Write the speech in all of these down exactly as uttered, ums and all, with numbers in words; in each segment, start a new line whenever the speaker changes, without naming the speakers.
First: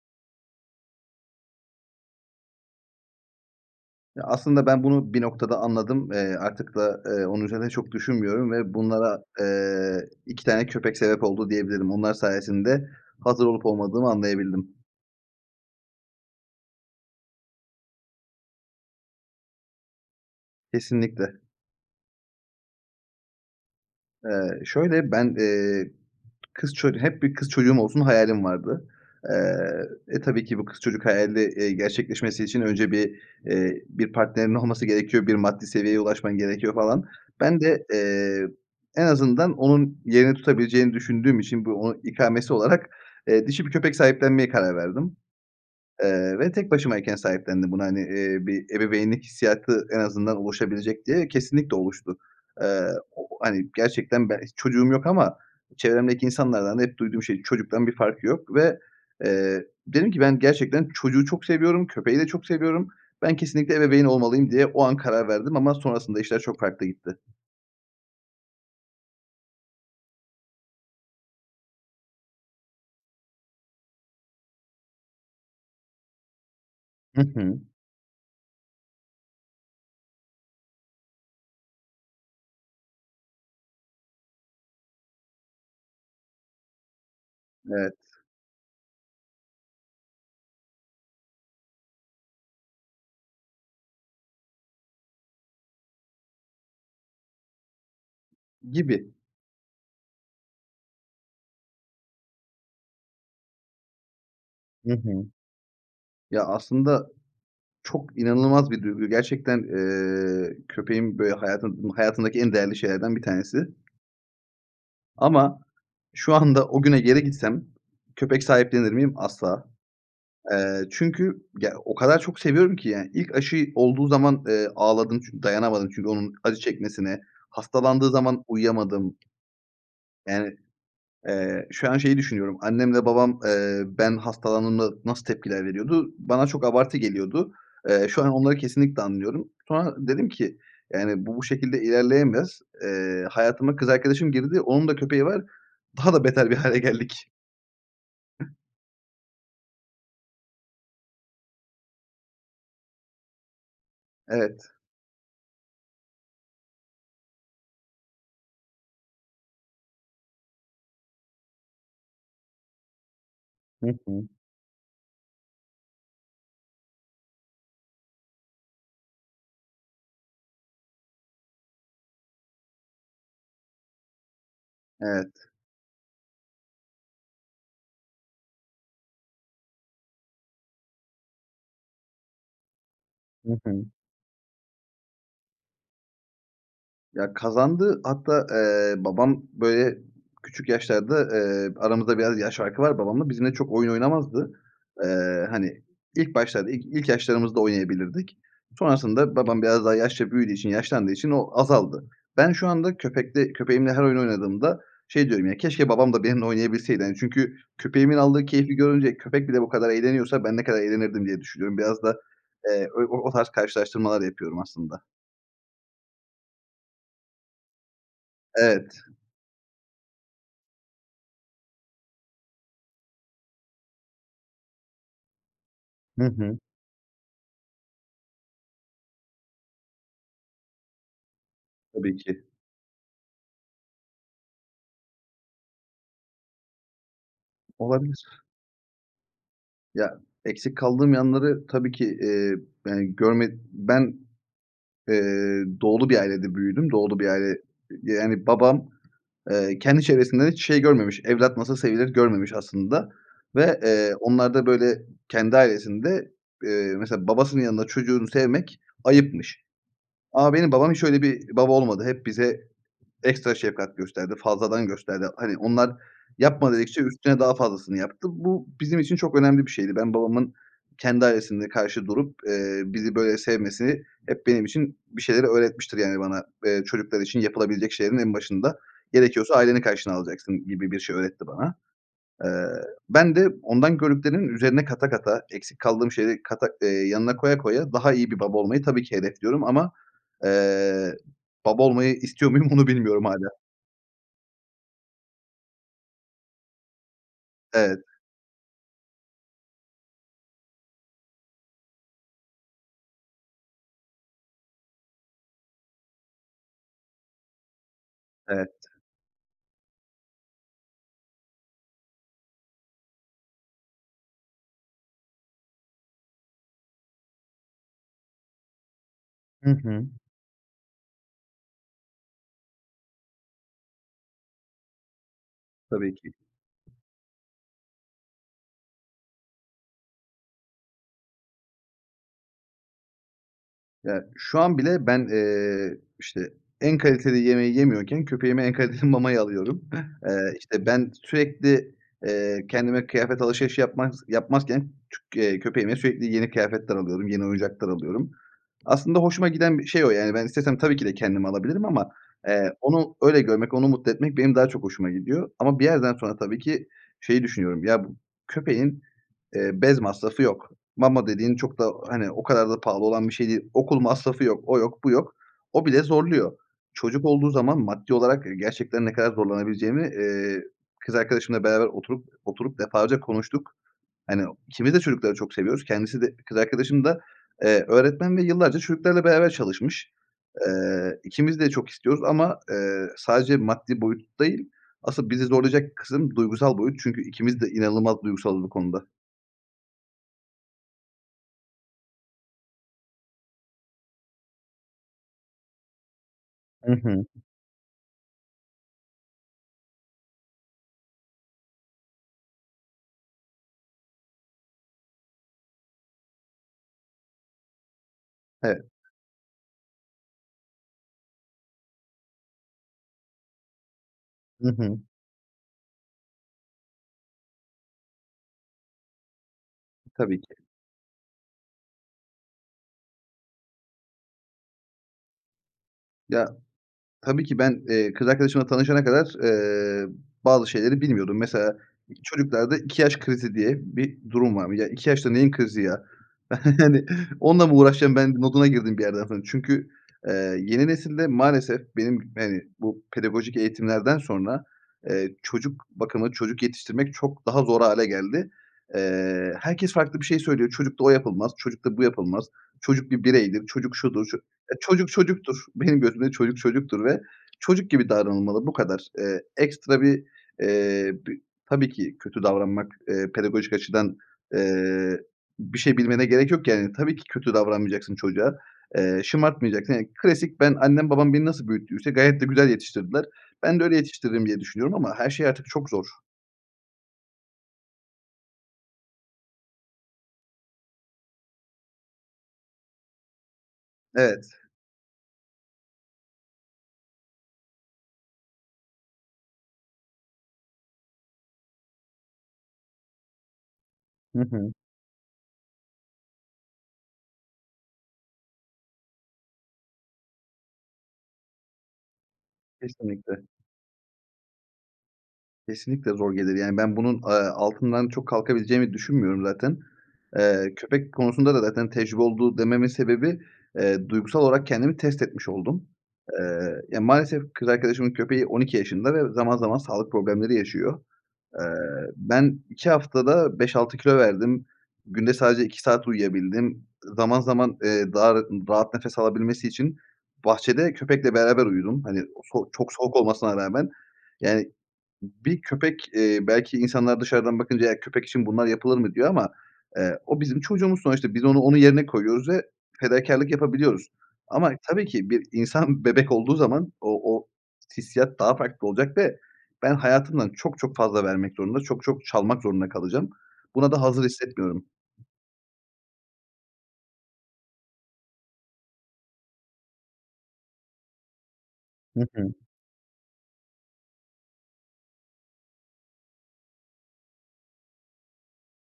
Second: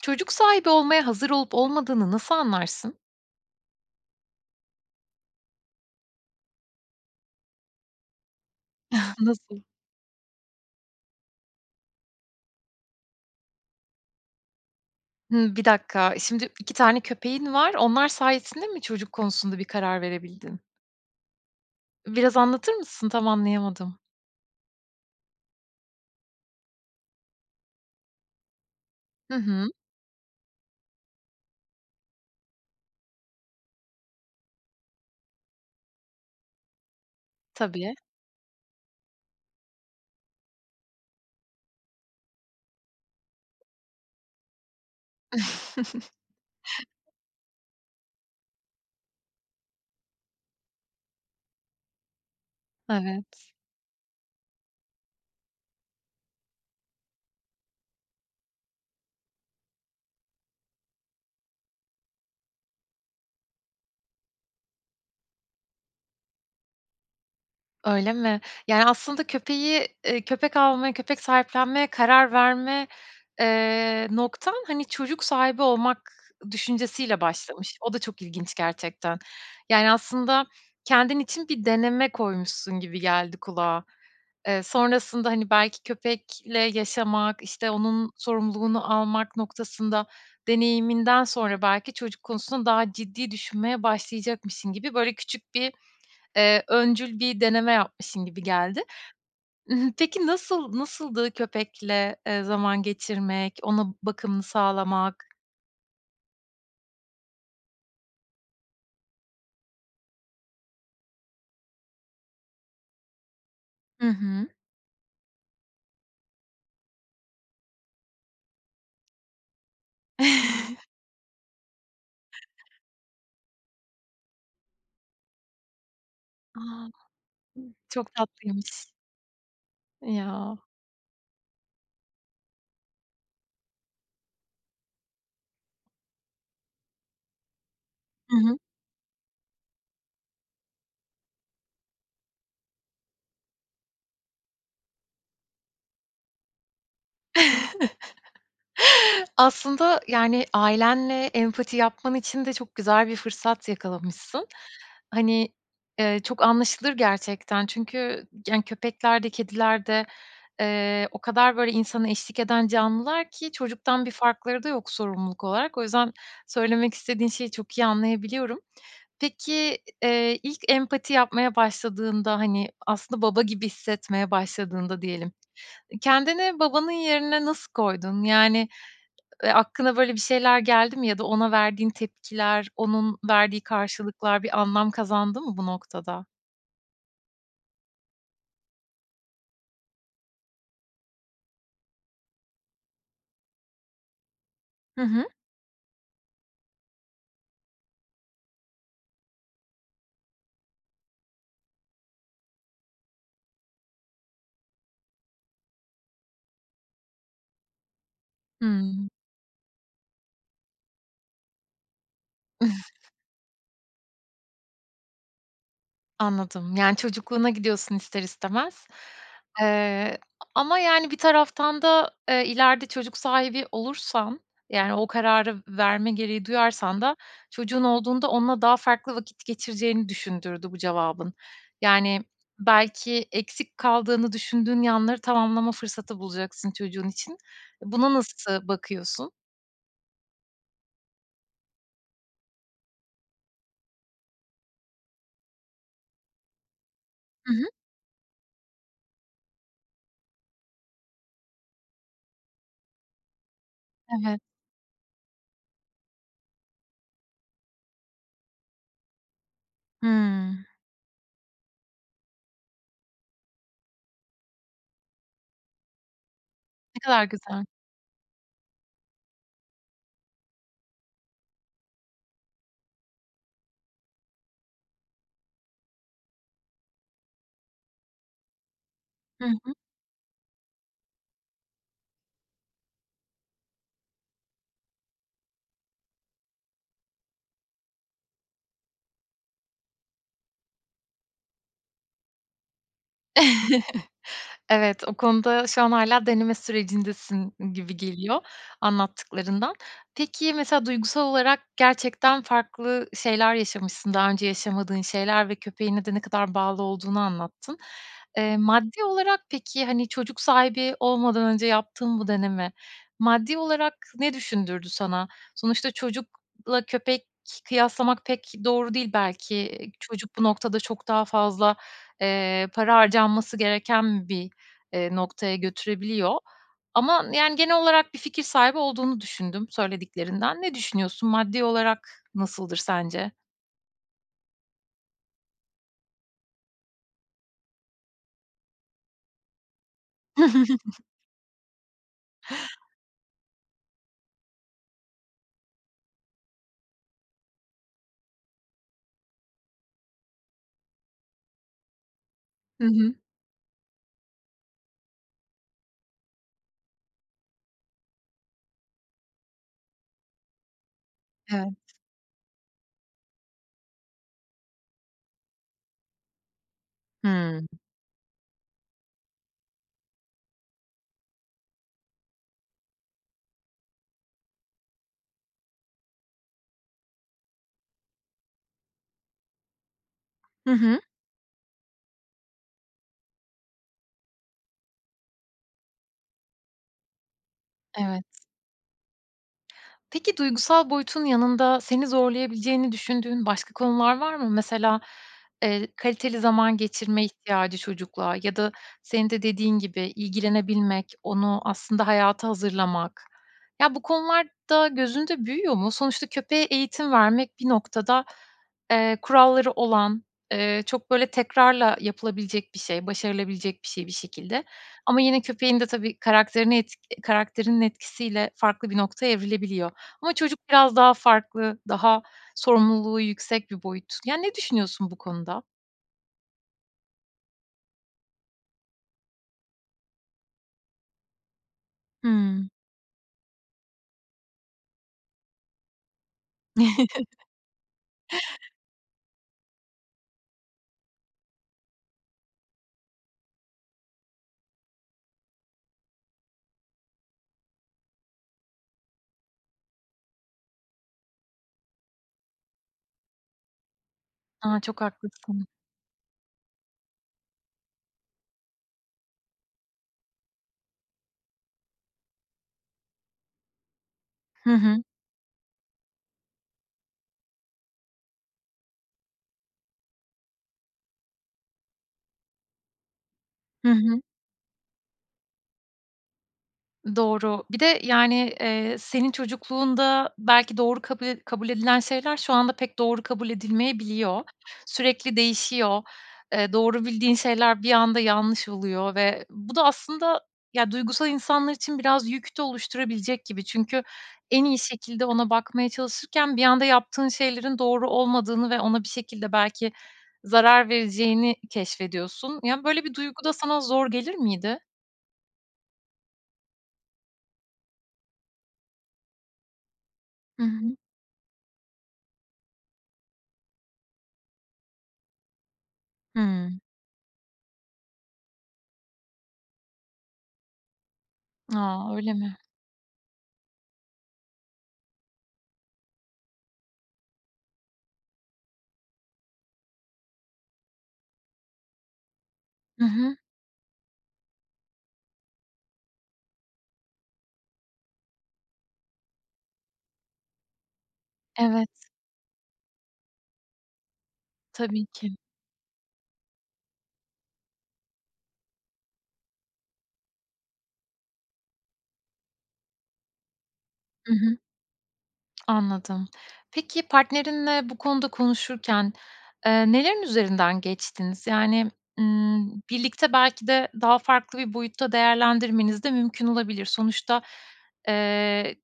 Çocuk sahibi olmaya hazır olup olmadığını nasıl anlarsın?
Ya, aslında ben bunu bir noktada anladım. Eee, artık da, eee, onun üzerine çok düşünmüyorum ve bunlara,
Nasıl?
eee, iki tane köpek sebep oldu diyebilirim. Onlar sayesinde hazır olup olmadığımı anlayabildim.
Hımm, bir dakika şimdi iki tane köpeğin var. Onlar sayesinde mi çocuk konusunda bir karar verebildin?
Kesinlikle.
Biraz anlatır mısın? Tam anlayamadım.
Eee, şöyle ben, eee, kız çocu hep bir kız çocuğum olsun hayalim vardı.
Hı hı.
Eee, e, tabii ki bu kız çocuk hayali, eee, gerçekleşmesi için önce bir, eee, bir partnerinin olması gerekiyor, bir maddi seviyeye ulaşman gerekiyor falan. Ben de,
Tabii.
eee, en azından onun yerini tutabileceğini düşündüğüm için bu onun ikamesi olarak, eee, dişi bir köpek sahiplenmeye karar verdim. Eee, ve tek başımayken sahiplendim bunu. Hani, eee, bir ebeveynlik hissiyatı en azından oluşabilecek diye, kesinlikle oluştu. Eee, o o,
Evet.
hani, gerçekten ben hiç çocuğum yok ama çevremdeki insanlardan da hep duyduğum şey, "Çocuktan bir farkı yok." ve, eee, dedim ki, "Ben gerçekten çocuğu çok seviyorum. Köpeği de çok seviyorum. Ben kesinlikle ebeveyn olmalıyım." diye o an karar verdim ama sonrasında işler çok farklı gitti.
Öyle mi? Yani aslında köpeği, eee, köpek almaya, köpek sahiplenmeye karar verme, eee, noktan hani çocuk sahibi olmak düşüncesi
Hı
ile
hı.
başlamış. O da çok ilginç gerçekten. Yani aslında kendin için bir deneme koymuşsun gibi geldi kulağa. Eee, sonrasında hani belki köpekle yaşamak, işte
Evet.
onun sorumluluğunu almak noktasında deneyiminden sonra belki çocuk konusunda daha ciddi düşünmeye başlayacakmışsın gibi böyle küçük bir, eee, öncül bir deneme yapmışsın gibi geldi.
Gibi.
I hı, peki nasıl, nasıldı köpekle, eee, zaman geçirmek, ona bakımını
Hı hı.
sağlamak?
Ya aslında çok inanılmaz bir duygu. Gerçekten, eee, köpeğim böyle hayatım hayatımdaki en değerli şeylerden bir tanesi.
Hı hı.
Ama şu anda o güne geri gitsem köpek sahiplenir miyim? Asla. Eee, çünkü ya o kadar çok seviyorum ki yani ilk aşıyı olduğu zaman, eee, ağladım çünkü dayanamadım çünkü onun acı
A! Hıı,
çekmesine, hastalandığı
çok
zaman
tatlıymış.
uyuyamadım. Yani,
Ya.
eee, şu an şeyi düşünüyorum. Annemle babam, eee, ben hastalandığımda nasıl tepkiler veriyordu? Bana çok abartı geliyordu. Eee, şu an
Hı
onları
hı.
kesinlikle anlıyorum. Sonra dedim ki yani bu, bu şekilde ilerleyemez. Eee, hayatıma kız arkadaşım girdi. Onun da köpeği var. Daha da beter bir hâle geldik. [unintelligible]
Aslında yani ailenle empati yapman için de çok güzel bir fırsat yakalamışsın.
Evet.
Hani, eee, çok anlaşılır gerçekten. Çünkü yani köpekler de kediler de, eee, o kadar böyle insana eşlik eden canlılar ki
Hı
çocuktan bir
hı.
farkları da yok sorumluluk olarak. O yüzden söylemek istediğin şeyi çok iyi anlayabiliyorum. Peki, eee, ilk empati yapmaya başladığında hani aslında baba gibi hissetmeye başladığında diyelim,
Evet.
kendini babanın yerine nasıl koydun? Yani, eee, aklına böyle bir şeyler geldi mi ya da ona verdiğin tepkiler, onun
Hı
verdiği
hı.
karşılıklar bir anlam kazandı mı bu noktada?
Ya kazandı. Hatta, eee, babam böyle küçük yaşlarda, eee, aramızda biraz yaş farkı var babamla, bizimle çok oyun oynamazdı.
Hı hı.
Eee, hani ilk başlarda ilk ilk yaşlarımızda oynayabilirdik. Sonrasında babam biraz daha yaşça büyüdüğü için yaşlandığı için o azaldı. Ben şu anda köpekte köpeğimle her oyun oynadığımda şey diyorum ya keşke babam da benimle oynayabilseydi hani çünkü köpeğimin aldığı keyfi
Hıı.
görünce köpek bile bu kadar eğleniyorsa ben ne kadar eğlenirdim diye düşünüyorum. Biraz da, eee, ö o o tarz karşılaştırmalar yapıyorum aslında.
Anladım. Yani, çocukluğuna gidiyorsun ister istemez,
Evet.
eee, ama yani bir taraftan da, eee, ileride çocuk sahibi olursan, yani, o kararı verme
Hı
gereği
hı.
duyarsan da çocuğun olduğunda onunla daha farklı vakit geçireceğini düşündürdü bu cevabın.
Tabii
Yani,
ki.
belki eksik kaldığını düşündüğün yanları tamamlama fırsatı bulacaksın çocuğun için. Buna
Olabilir.
nasıl bakıyorsun?
Ya, eksik kaldığım yanları tabii ki, eee, yani görme ben, eee, Doğulu bir ailede büyüdüm. Doğulu bir aile,
Hı
ııı,
hı.
yani babam, eee, kendi çevresinden hiç şey görmemiş, evlat nasıl sevilir görmemiş aslında ve, eee,
Evet.
onlarda, böyle, kendi ailesinde, eee, mesela babasının yanında çocuğunu sevmek ayıpmış.
Hıı.
Ama benim babam hiç öyle bir baba olmadı. Hep bize ekstra şevkat gösterdi. Fazladan gösterdi. Hani, onlar yapma,
Ne
dedikçe
kadar
üstüne daha
güzel.
fazlasını yaptı. Bu, bizim için çok önemli bir şeydi. Ben, babamın kendi ailesinde karşı durup, eee, bizi böyle sevmesi, hep benim için bir şeyleri öğretmiştir. Yani, bana, eee, çocuklar için yapılabilecek şeylerin en başında
Hı
gerekiyorsa
hı.
aileni karşına alacaksın gibi bir şey öğretti bana. Eee, ben de ondan gördüklerimin üzerine kata kata, eksik kaldığım şeyleri kata eee, yanına koya koya daha iyi bir baba olmayı tabii ki hedefliyorum ama, eee, baba olmayı istiyor muyum onu bilmiyorum hâlâ.
Evet, o konuda şu an hâlâ deneme sürecindesin gibi
Evet.
geliyor anlattıklarından. Peki, mesela duygusal olarak gerçekten farklı şeyler yaşamışsın. Daha önce yaşamadığın şeyler ve köpeğine de ne kadar bağlı olduğunu anlattın. Eee,
Evet
maddi olarak, peki, hani, çocuk sahibi olmadan önce yaptığın bu deneme, maddi olarak ne düşündürdü sana? Sonuçta çocukla köpek kıyaslamak pek doğru değil
Hı
belki.
hı.
Çocuk bu noktada çok daha fazla, eee, para harcanması gereken bir, eee, noktaya
Tabii ki.
götürebiliyor ama, yani, genel olarak bir fikir sahibi olduğunu düşündüm söylediklerinden. Ne düşünüyorsun? Maddi olarak nasıldır sence?
Ya, şu an bile ben, eee, işte, en kaliteli yemeği yemiyorken, köpeğime en kaliteli mamayı alıyorum. Eee, işte, ben sürekli, eee, kendime kıyafet alışverişi yapmaz yapmazken çü eee, köpeğime sürekli yeni kıyafetler alıyorum. Yeni oyuncaklar alıyorum. Aslında hoşuma giden bir şey o, yani, ben istesem tabii ki de kendimi alabilirim ama, eee,
Hı hı.
onu öyle görmek, onu mutlu etmek benim daha çok hoşuma gidiyor. Ama bir yerden sonra tabii ki şeyi düşünüyorum. Ya, bu köpeğin, eee, bez masrafı yok. Mama dediğin
Evet.
çok da, hani, o kadar da pahalı olan bir şey değil. Okul masrafı yok. O yok bu yok. O bile zorluyor. Çocuk olduğu
Hıı.
zaman maddi olarak, eee, gerçekten ne kadar zorlanabileceğimi, eee, kız arkadaşımla beraber oturup oturup defalarca konuştuk. Hani, ikimiz de çocukları çok seviyoruz. Kendisi de, kız arkadaşım da, eee, öğretmen ve yıllarca çocuklarla beraber çalışmış.
Hı hı.
Eee, ikimiz de çok istiyoruz. Ama, eee, sadece maddi boyut değil, asıl bizi zorlayacak kısım duygusal boyut. Çünkü ikimiz de inanılmaz
Evet.
duygusalız bu konuda.
Peki duygusal boyutun yanında seni zorlayabileceğini düşündüğün başka konular var mı? Mesela, eee, kaliteli zaman
Hı hı.
geçirme ihtiyacı, çocukla ya da senin de dediğin gibi ilgilenebilmek, onu aslında hayata hazırlamak. Ya, bu konular da gözünde büyüyor mu? Sonuçta köpeğe eğitim vermek bir noktada,
Evet.
eee, kuralları olan, eee, çok, böyle, tekrarla yapılabilecek bir şey, başarılabilecek bir şey, bir şekilde.
Hı hı.
Ama yine köpeğin de tabii karakterini et karakterinin etkisiyle farklı bir noktaya evrilebiliyor. Ama
Tabii ki.
çocuk biraz daha farklı, daha sorumluluğu yüksek bir boyut. Yani, ne düşünüyorsun bu konuda?
Ya, tabii ki ben, eee, kız arkadaşımla tanışana kadar, eee, bazı şeyleri bilmiyordum. Mesela, i
Hıı.
çocuklarda iki yaş krizi diye bir durum var. Ya, iki yaşta neyin krizi ya, hani, "Onunla mı uğraşacağım ben!" moduna girdim bir yerden sonra. Çünkü, eee, yeni nesilde maalesef benim, hani, bu pedagojik eğitimlerden sonra, eee, çocuk bakımı, çocuk yetiştirmek çok daha zor hâle geldi. Eee, herkes farklı bir şey söylüyor. "Çocukla o yapılmaz, çocukla bu yapılmaz, çocuk bir bireydir, çocuk şudur, ço" Eee,
A, çok
çocuk çocuktur.
haklısın.
Benim gözümde çocuk çocuktur ve çocuk gibi davranılmalı, bu kadar. Eee, ekstra bir, eee, b tabii ki kötü davranmak, eee, pedagojik açıdan,
Hı hı.
eee, bir şey bilmene gerek yok yani. Tabii ki kötü davranmayacaksın çocuğa, eee, şımartmayacaksın. Ya, klasik ben, annem, babam beni nasıl büyüttüyse gayet de güzel yetiştirdiler. Ben de
Hı
öyle
hı.
yetiştiririm diye düşünüyorum ama her şey artık çok zor.
Doğru. Bir de, yani, eee, senin çocukluğunda belki doğru kabul ed kabul edilen şeyler şu anda pek doğru kabul edilmeyebiliyor.
Evet.
Sürekli değişiyor, eee, doğru bildiğin şeyler bir anda yanlış oluyor ve bu da aslında, ya, duygusal insanlar için biraz yük de oluşturabilecek gibi. Çünkü
Hı
en
hı.
iyi şekilde ona bakmaya çalışırken bir anda yaptığın şeylerin doğru olmadığını ve ona bir şekilde belki zarar vereceğini keşfediyorsun. Ya, böyle bir
Kesinlikle.
duygu da sana zor gelir miydi?
Kesinlikle zor gelir. Yani ben bunun, eee, altından çok kalkabileceğimi düşünmüyorum zaten.
Hı
Eee,
hı.
köpek konusunda da zaten tecrübe oldu dememin sebebi, eee, duygusal olarak kendimi test etmiş oldum. Eee,
Hımm.
ya maalesef kız arkadaşımın köpeği on iki yaşında ve zaman zaman sağlık problemleri yaşıyor. Eee,
A, öyle mi?
ben iki haftada beş altı kilo verdim. Günde sadece iki saat uyuyabildim. Zaman zaman, eee, daha rat rahat nefes alabilmesi için bahçede köpekle beraber uyudum. Hani, o so çok
Hı
soğuk
hı.
olmasına rağmen yani bir köpek, eee, belki insanlar dışarıdan bakınca "Eğer köpek için bunlar yapılır mı?" diyor ama, eee, o bizim çocuğumuz sonuçta. Biz onu onun
Evet.
yerine koyuyoruz ve fedakârlık yapabiliyoruz. Ama tabii
Tabii
ki
ki.
bir insan bebek olduğu zaman o o hissiyat daha farklı olacak ve ben hayatımdan çok çok fazla vermek zorunda, çok çok çalmak zorunda kalacağım. Buna da hazır
Hı hı.
hissetmiyorum.
Anladım. Peki, partnerinle bu konuda konuşurken, eee, nelerin üzerinden geçtiniz? Yani,
Hı hı.
ımm, birlikte belki de daha farklı bir boyutta değerlendirmeniz de mümkün olabilir. Sonuçta, eee,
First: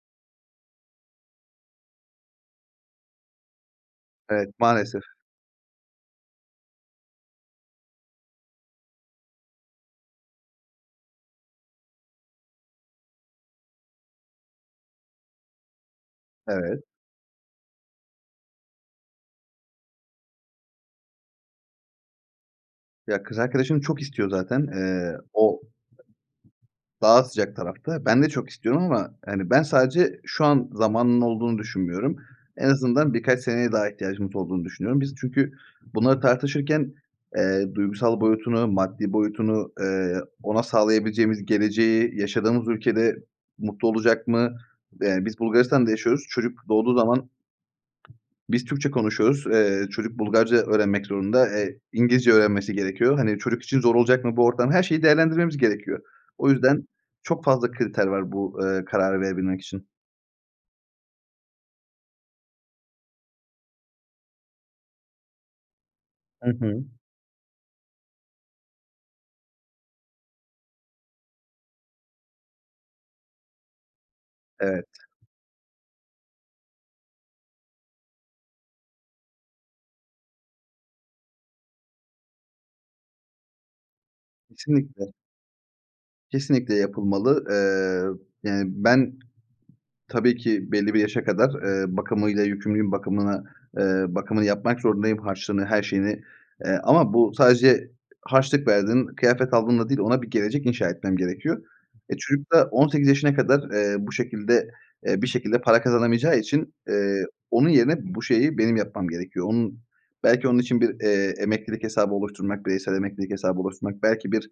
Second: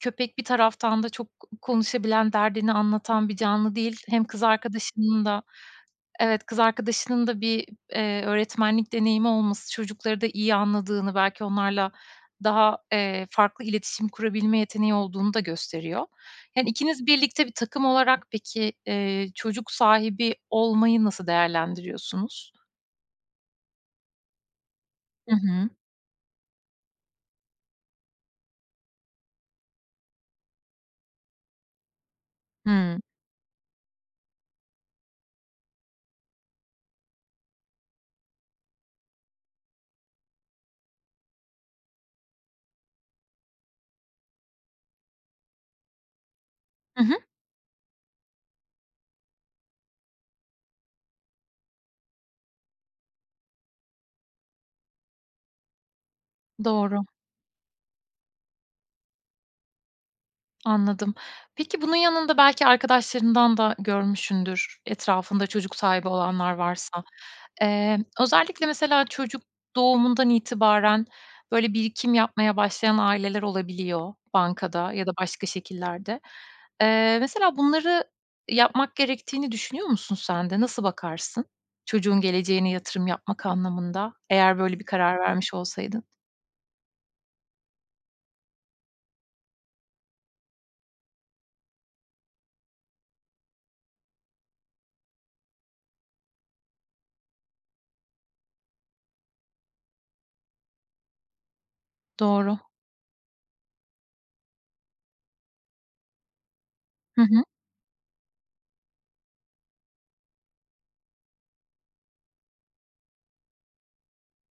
köpek bir taraftan da çok ko konuşabilen, derdini anlatan bir canlı değil. Hem kız
Evet, maalesef.
arkadaşının da evet, kız arkadaşının da bir, eee, öğretmenlik deneyimi olması çocukları da iyi anladığını, belki onlarla daha, eee, farklı iletişim kurabilme yeteneği olduğunu da gösteriyor. Yani,
Evet.
ikiniz birlikte bir takım olarak peki, eee, çocuk sahibi olmayı nasıl değerlendiriyorsunuz?
Ya, kız arkadaşım çok istiyor zaten. Eee,
Hı
o
hı.
daha sıcak tarafta. Ben de çok istiyorum. Ama, hani, ben sadece şu an zamanının olduğunu düşünmüyorum. En
Hıı.
azından birkaç seneye daha ihtiyacımız olduğunu düşünüyorum. Biz çünkü bunları tartışırken, eee, duygusal boyutunu, maddi boyutunu, eee, ona sağlayabileceğimiz geleceği, yaşadığımız ülkede mutlu olacak mı? Eee, biz Bulgaristan'da yaşıyoruz. Çocuk doğduğu
Hı hı.
zaman biz Türkçe konuşuyoruz. Eee, çocuk Bulgarca öğrenmek zorunda. Eee, İngilizce öğrenmesi gerekiyor. Hani, çocuk için zor olacak mı bu ortam? Her şeyi değerlendirmemiz gerekiyor. O yüzden
Doğru.
çok fazla kriter var bu, eee, kararı verebilmek için.
Anladım. Peki, bunun yanında belki arkadaşlarından da görmüşsündür, etrafında çocuk sahibi
Hı
olanlar
hı.
varsa. Eee, özellikle mesela çocuk doğumundan itibaren, böyle, birikim yapmaya başlayan aileler olabiliyor,
Evet.
bankada ya da başka şekillerde. Eee, mesela bunları yapmak gerektiğini düşünüyor musun sen de, nasıl bakarsın? Çocuğun geleceğine yatırım yapmak anlamında, eğer böyle bir
Kesinlikle.
karar vermiş olsaydın.
Kesinlikle yapılmalı. Eee, yani, ben tabii ki belli bir yaşa kadar, eee, bakımıyla yükümlüyüm. Bakımına, eee, bakımını yapmak zorundayım. Harçlığını, her şeyini, eee, ama bu sadece harçlık verdin, kıyafet aldınla değil, ona bir gelecek inşa etmem gerekiyor. E, çocuk
Doğru.
da on sekiz yaşına kadar, eee, bu şekilde, eee, bir şekilde para kazanamayacağı için,
Hı
eee,
hı.
onun yerine bu şeyi benim yapmam gerekiyor. Onun, belki onun için bir, eee, emeklilik hesabı oluşturmak, bireysel emeklilik hesabı oluşturmak. Belki bir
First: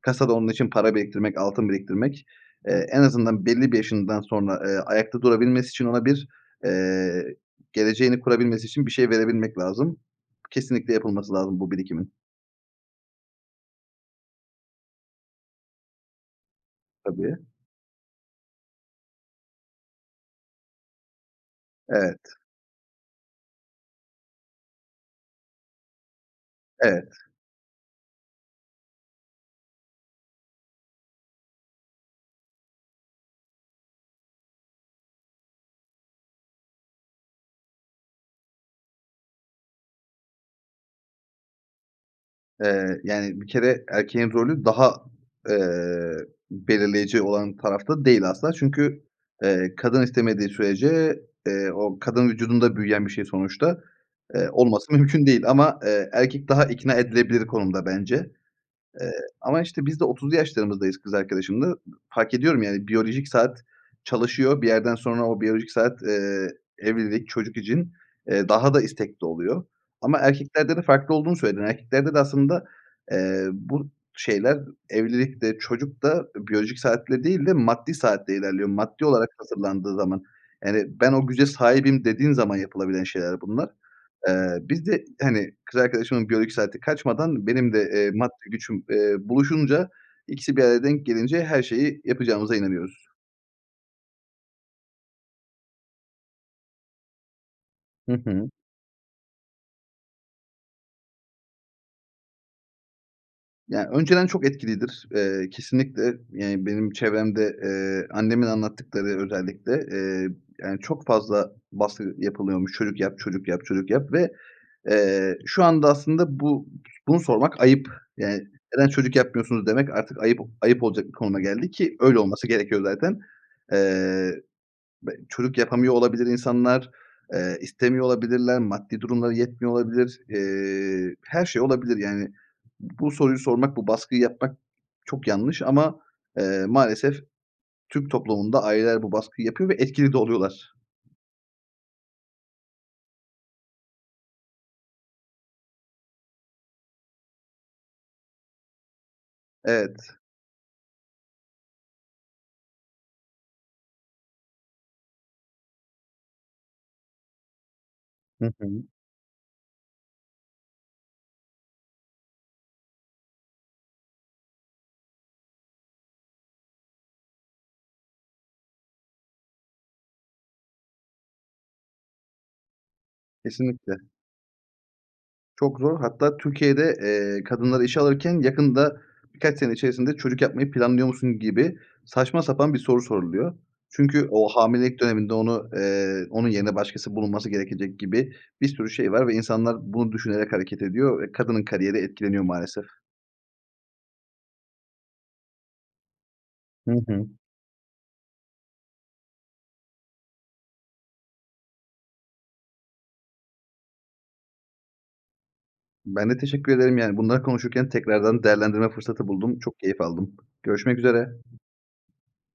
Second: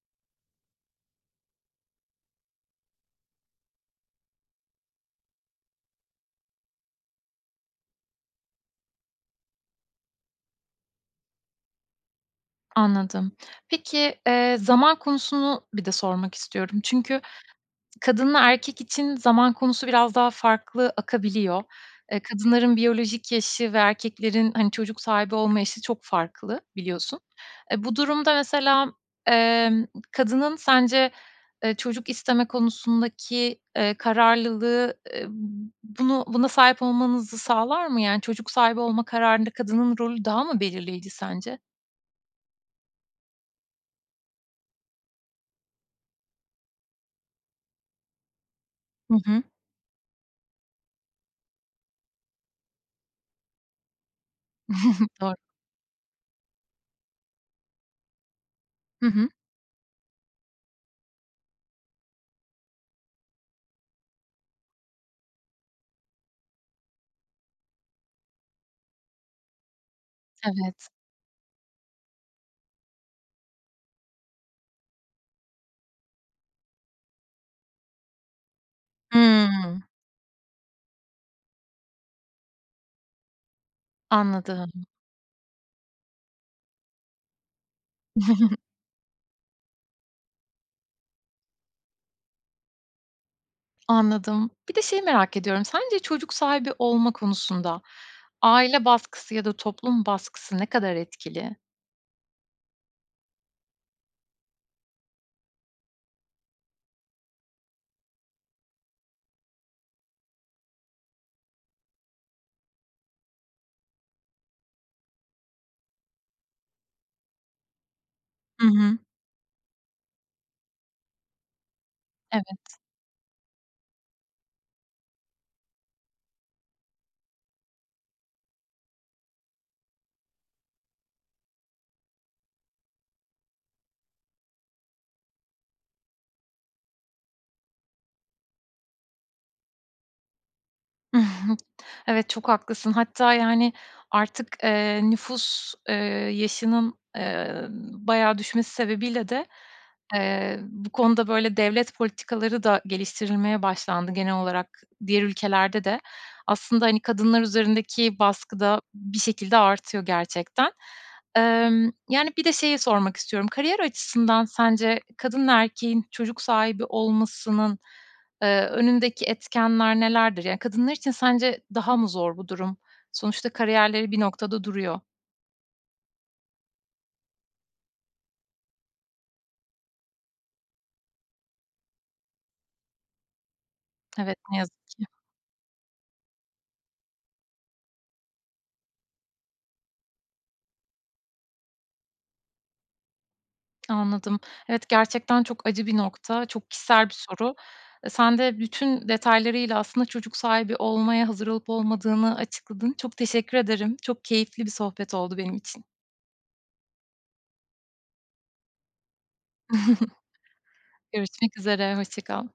kasada onun için para biriktirmek, altın biriktirmek, eee, en azından belli bir yaşından sonra, eee, ayakta durabilmesi için ona bir, eee, geleceğini kurabilmesi için bir şey verebilmek lazım. Kesinlikle yapılması lazım bu birikimin.
Anladım. Peki, eee, zaman konusunu bir de sormak istiyorum. Çünkü
Tabii.
kadınla erkek için zaman konusu biraz daha farklı akabiliyor.
Evet.
Eee, kadınların biyolojik yaşı ve erkeklerin hani çocuk sahibi olma yaşı çok farklı.
Evet.
Biliyorsun. Eee, bu durumda mesela, eee, kadının sence, eee, çocuk isteme konusundaki, eee, kararlılığı, eee, bunu buna sahip olmanızı sağlar mı? Yani çocuk sahibi olma kararında kadının rolü daha mı belirleyici sence?
Eee, yani bir kere erkeğin rolü daha, eee, belirleyeceği olan tarafta da değil asla çünkü,
Hı hı.
eee, kadın istemediği sürece, eee, o kadın vücudunda büyüyen bir şey sonuçta, eee, olması mümkün
Doğ
değil. Ama, eee, erkek daha ikna edilebilir konumda bence.
Hı
Eee,
hı.
ama işte biz de otuzlu yaşlarımızdayız kız arkadaşımla. Iıı, fark ediyorum yani biyolojik saat çalışıyor. Bir yerden sonra o biyolojik saat, eee, evlilik, çocuk için, eee, daha da istekli oluyor. Ama erkeklerde de
Evet.
farklı olduğunu söyledim. Erkeklerde de aslında, eee, bu şeyler evlilik de çocuk da, eee, biyolojik saatle değil de maddi saatle ilerliyor maddi olarak
Hı.
hazırlandığı zaman. Yani ben o güce sahibim dediğin zaman yapılabilen şeyler bunlar. Eee,
Anladım.
biz de hani kız arkadaşımın biyolojik saati kaçmadan benim de, eee, maddi gücüm, eee, buluşunca. İkisi bir araya denk gelince her şeyi yapacağımıza inanıyoruz.
Anladım. Bir de şeyi merak ediyorum. Sence çocuk sahibi olmak konusunda
Hı hı.
aile baskısı ya da toplum baskısı ne kadar etkili?
Ya, önceden çok etkilidir. Eee, kesinlikle, yani, benim çevremde, eee, annemin anlattıkları özellikle, eee, yani, çok fazla baskı yapılıyormuş. "Çocuk yap, çocuk yap, çocuk yap." Ve, eee, şu anda aslında bu bunu sormak ayıp. Yani,
Hı
"Neden
hı.
çocuk yapmıyorsunuz?" demek artık ayıp ayıp olacak bir konuma geldi ki öyle olması
Evet.
gerekiyor zaten. Eee, b çocuk yapamıyor olabilir insanlar. Eee, istemiyor olabilirler. Maddi durumları yetmiyor olabilir. Eee, her şey olabilir, yani. Bu soruyu sormak, bu baskıyı yapmak çok yanlış. Ama, eee, maalesef Türk toplumunda aileler bu baskıyı yapıyor ve etkili de oluyorlar.
Evet, çok haklısın. Hatta, yani, artık, eee, nüfus, eee, yaşının, eee, bayağı düşmesi sebebiyle de,
Evet.
eee, bu konuda, böyle, devlet politikaları da geliştirilmeye başlandı. Genel olarak diğer ülkelerde de aslında, hani, kadınlar üzerindeki
Hı
baskı da
hı
bir şekilde artıyor gerçekten. Emm, yani, bir de şeyi sormak istiyorum. Kariyer açısından sence kadın ve erkeğin çocuk sahibi olmasının, eee, önündeki etkenler nelerdir? Ya, kadınlar için sence daha mı zor bu durum? Sonuçta
Kesinlikle.
kariyerleri bir noktada duruyor.
Çok zor. Hatta Türkiye'de, eee, kadınları işe alırken yakında, birkaç sene içerisinde "Çocuk yapmayı planlıyor musun?" gibi saçma sapan bir soru soruluyor. Çünkü
Evet,
o
ne yazık
hamilelik
ki.
döneminde onu, eee, onun yerine başkası bulunması gerekecek gibi bir sürü şey var ve insanlar bunu düşünerek hareket ediyor ve kadının kariyeri etkileniyor maalesef.
Anladım. Evet, gerçekten çok acı bir nokta. Çok
Hı
kişisel bir
hı.
soru. Eee, sen de bütün detaylarıyla aslında çocuk sahibi olmaya hazır olup olmadığını açıkladın. Çok teşekkür ederim. Çok keyifli bir sohbet oldu benim için.
Ben de teşekkür ederim. Yani, bunları konuşurken tekrardan değerlendirme fırsatı buldum. Çok keyif aldım. Görüşmek üzere.
Görüşmek üzere. Hoşça kal.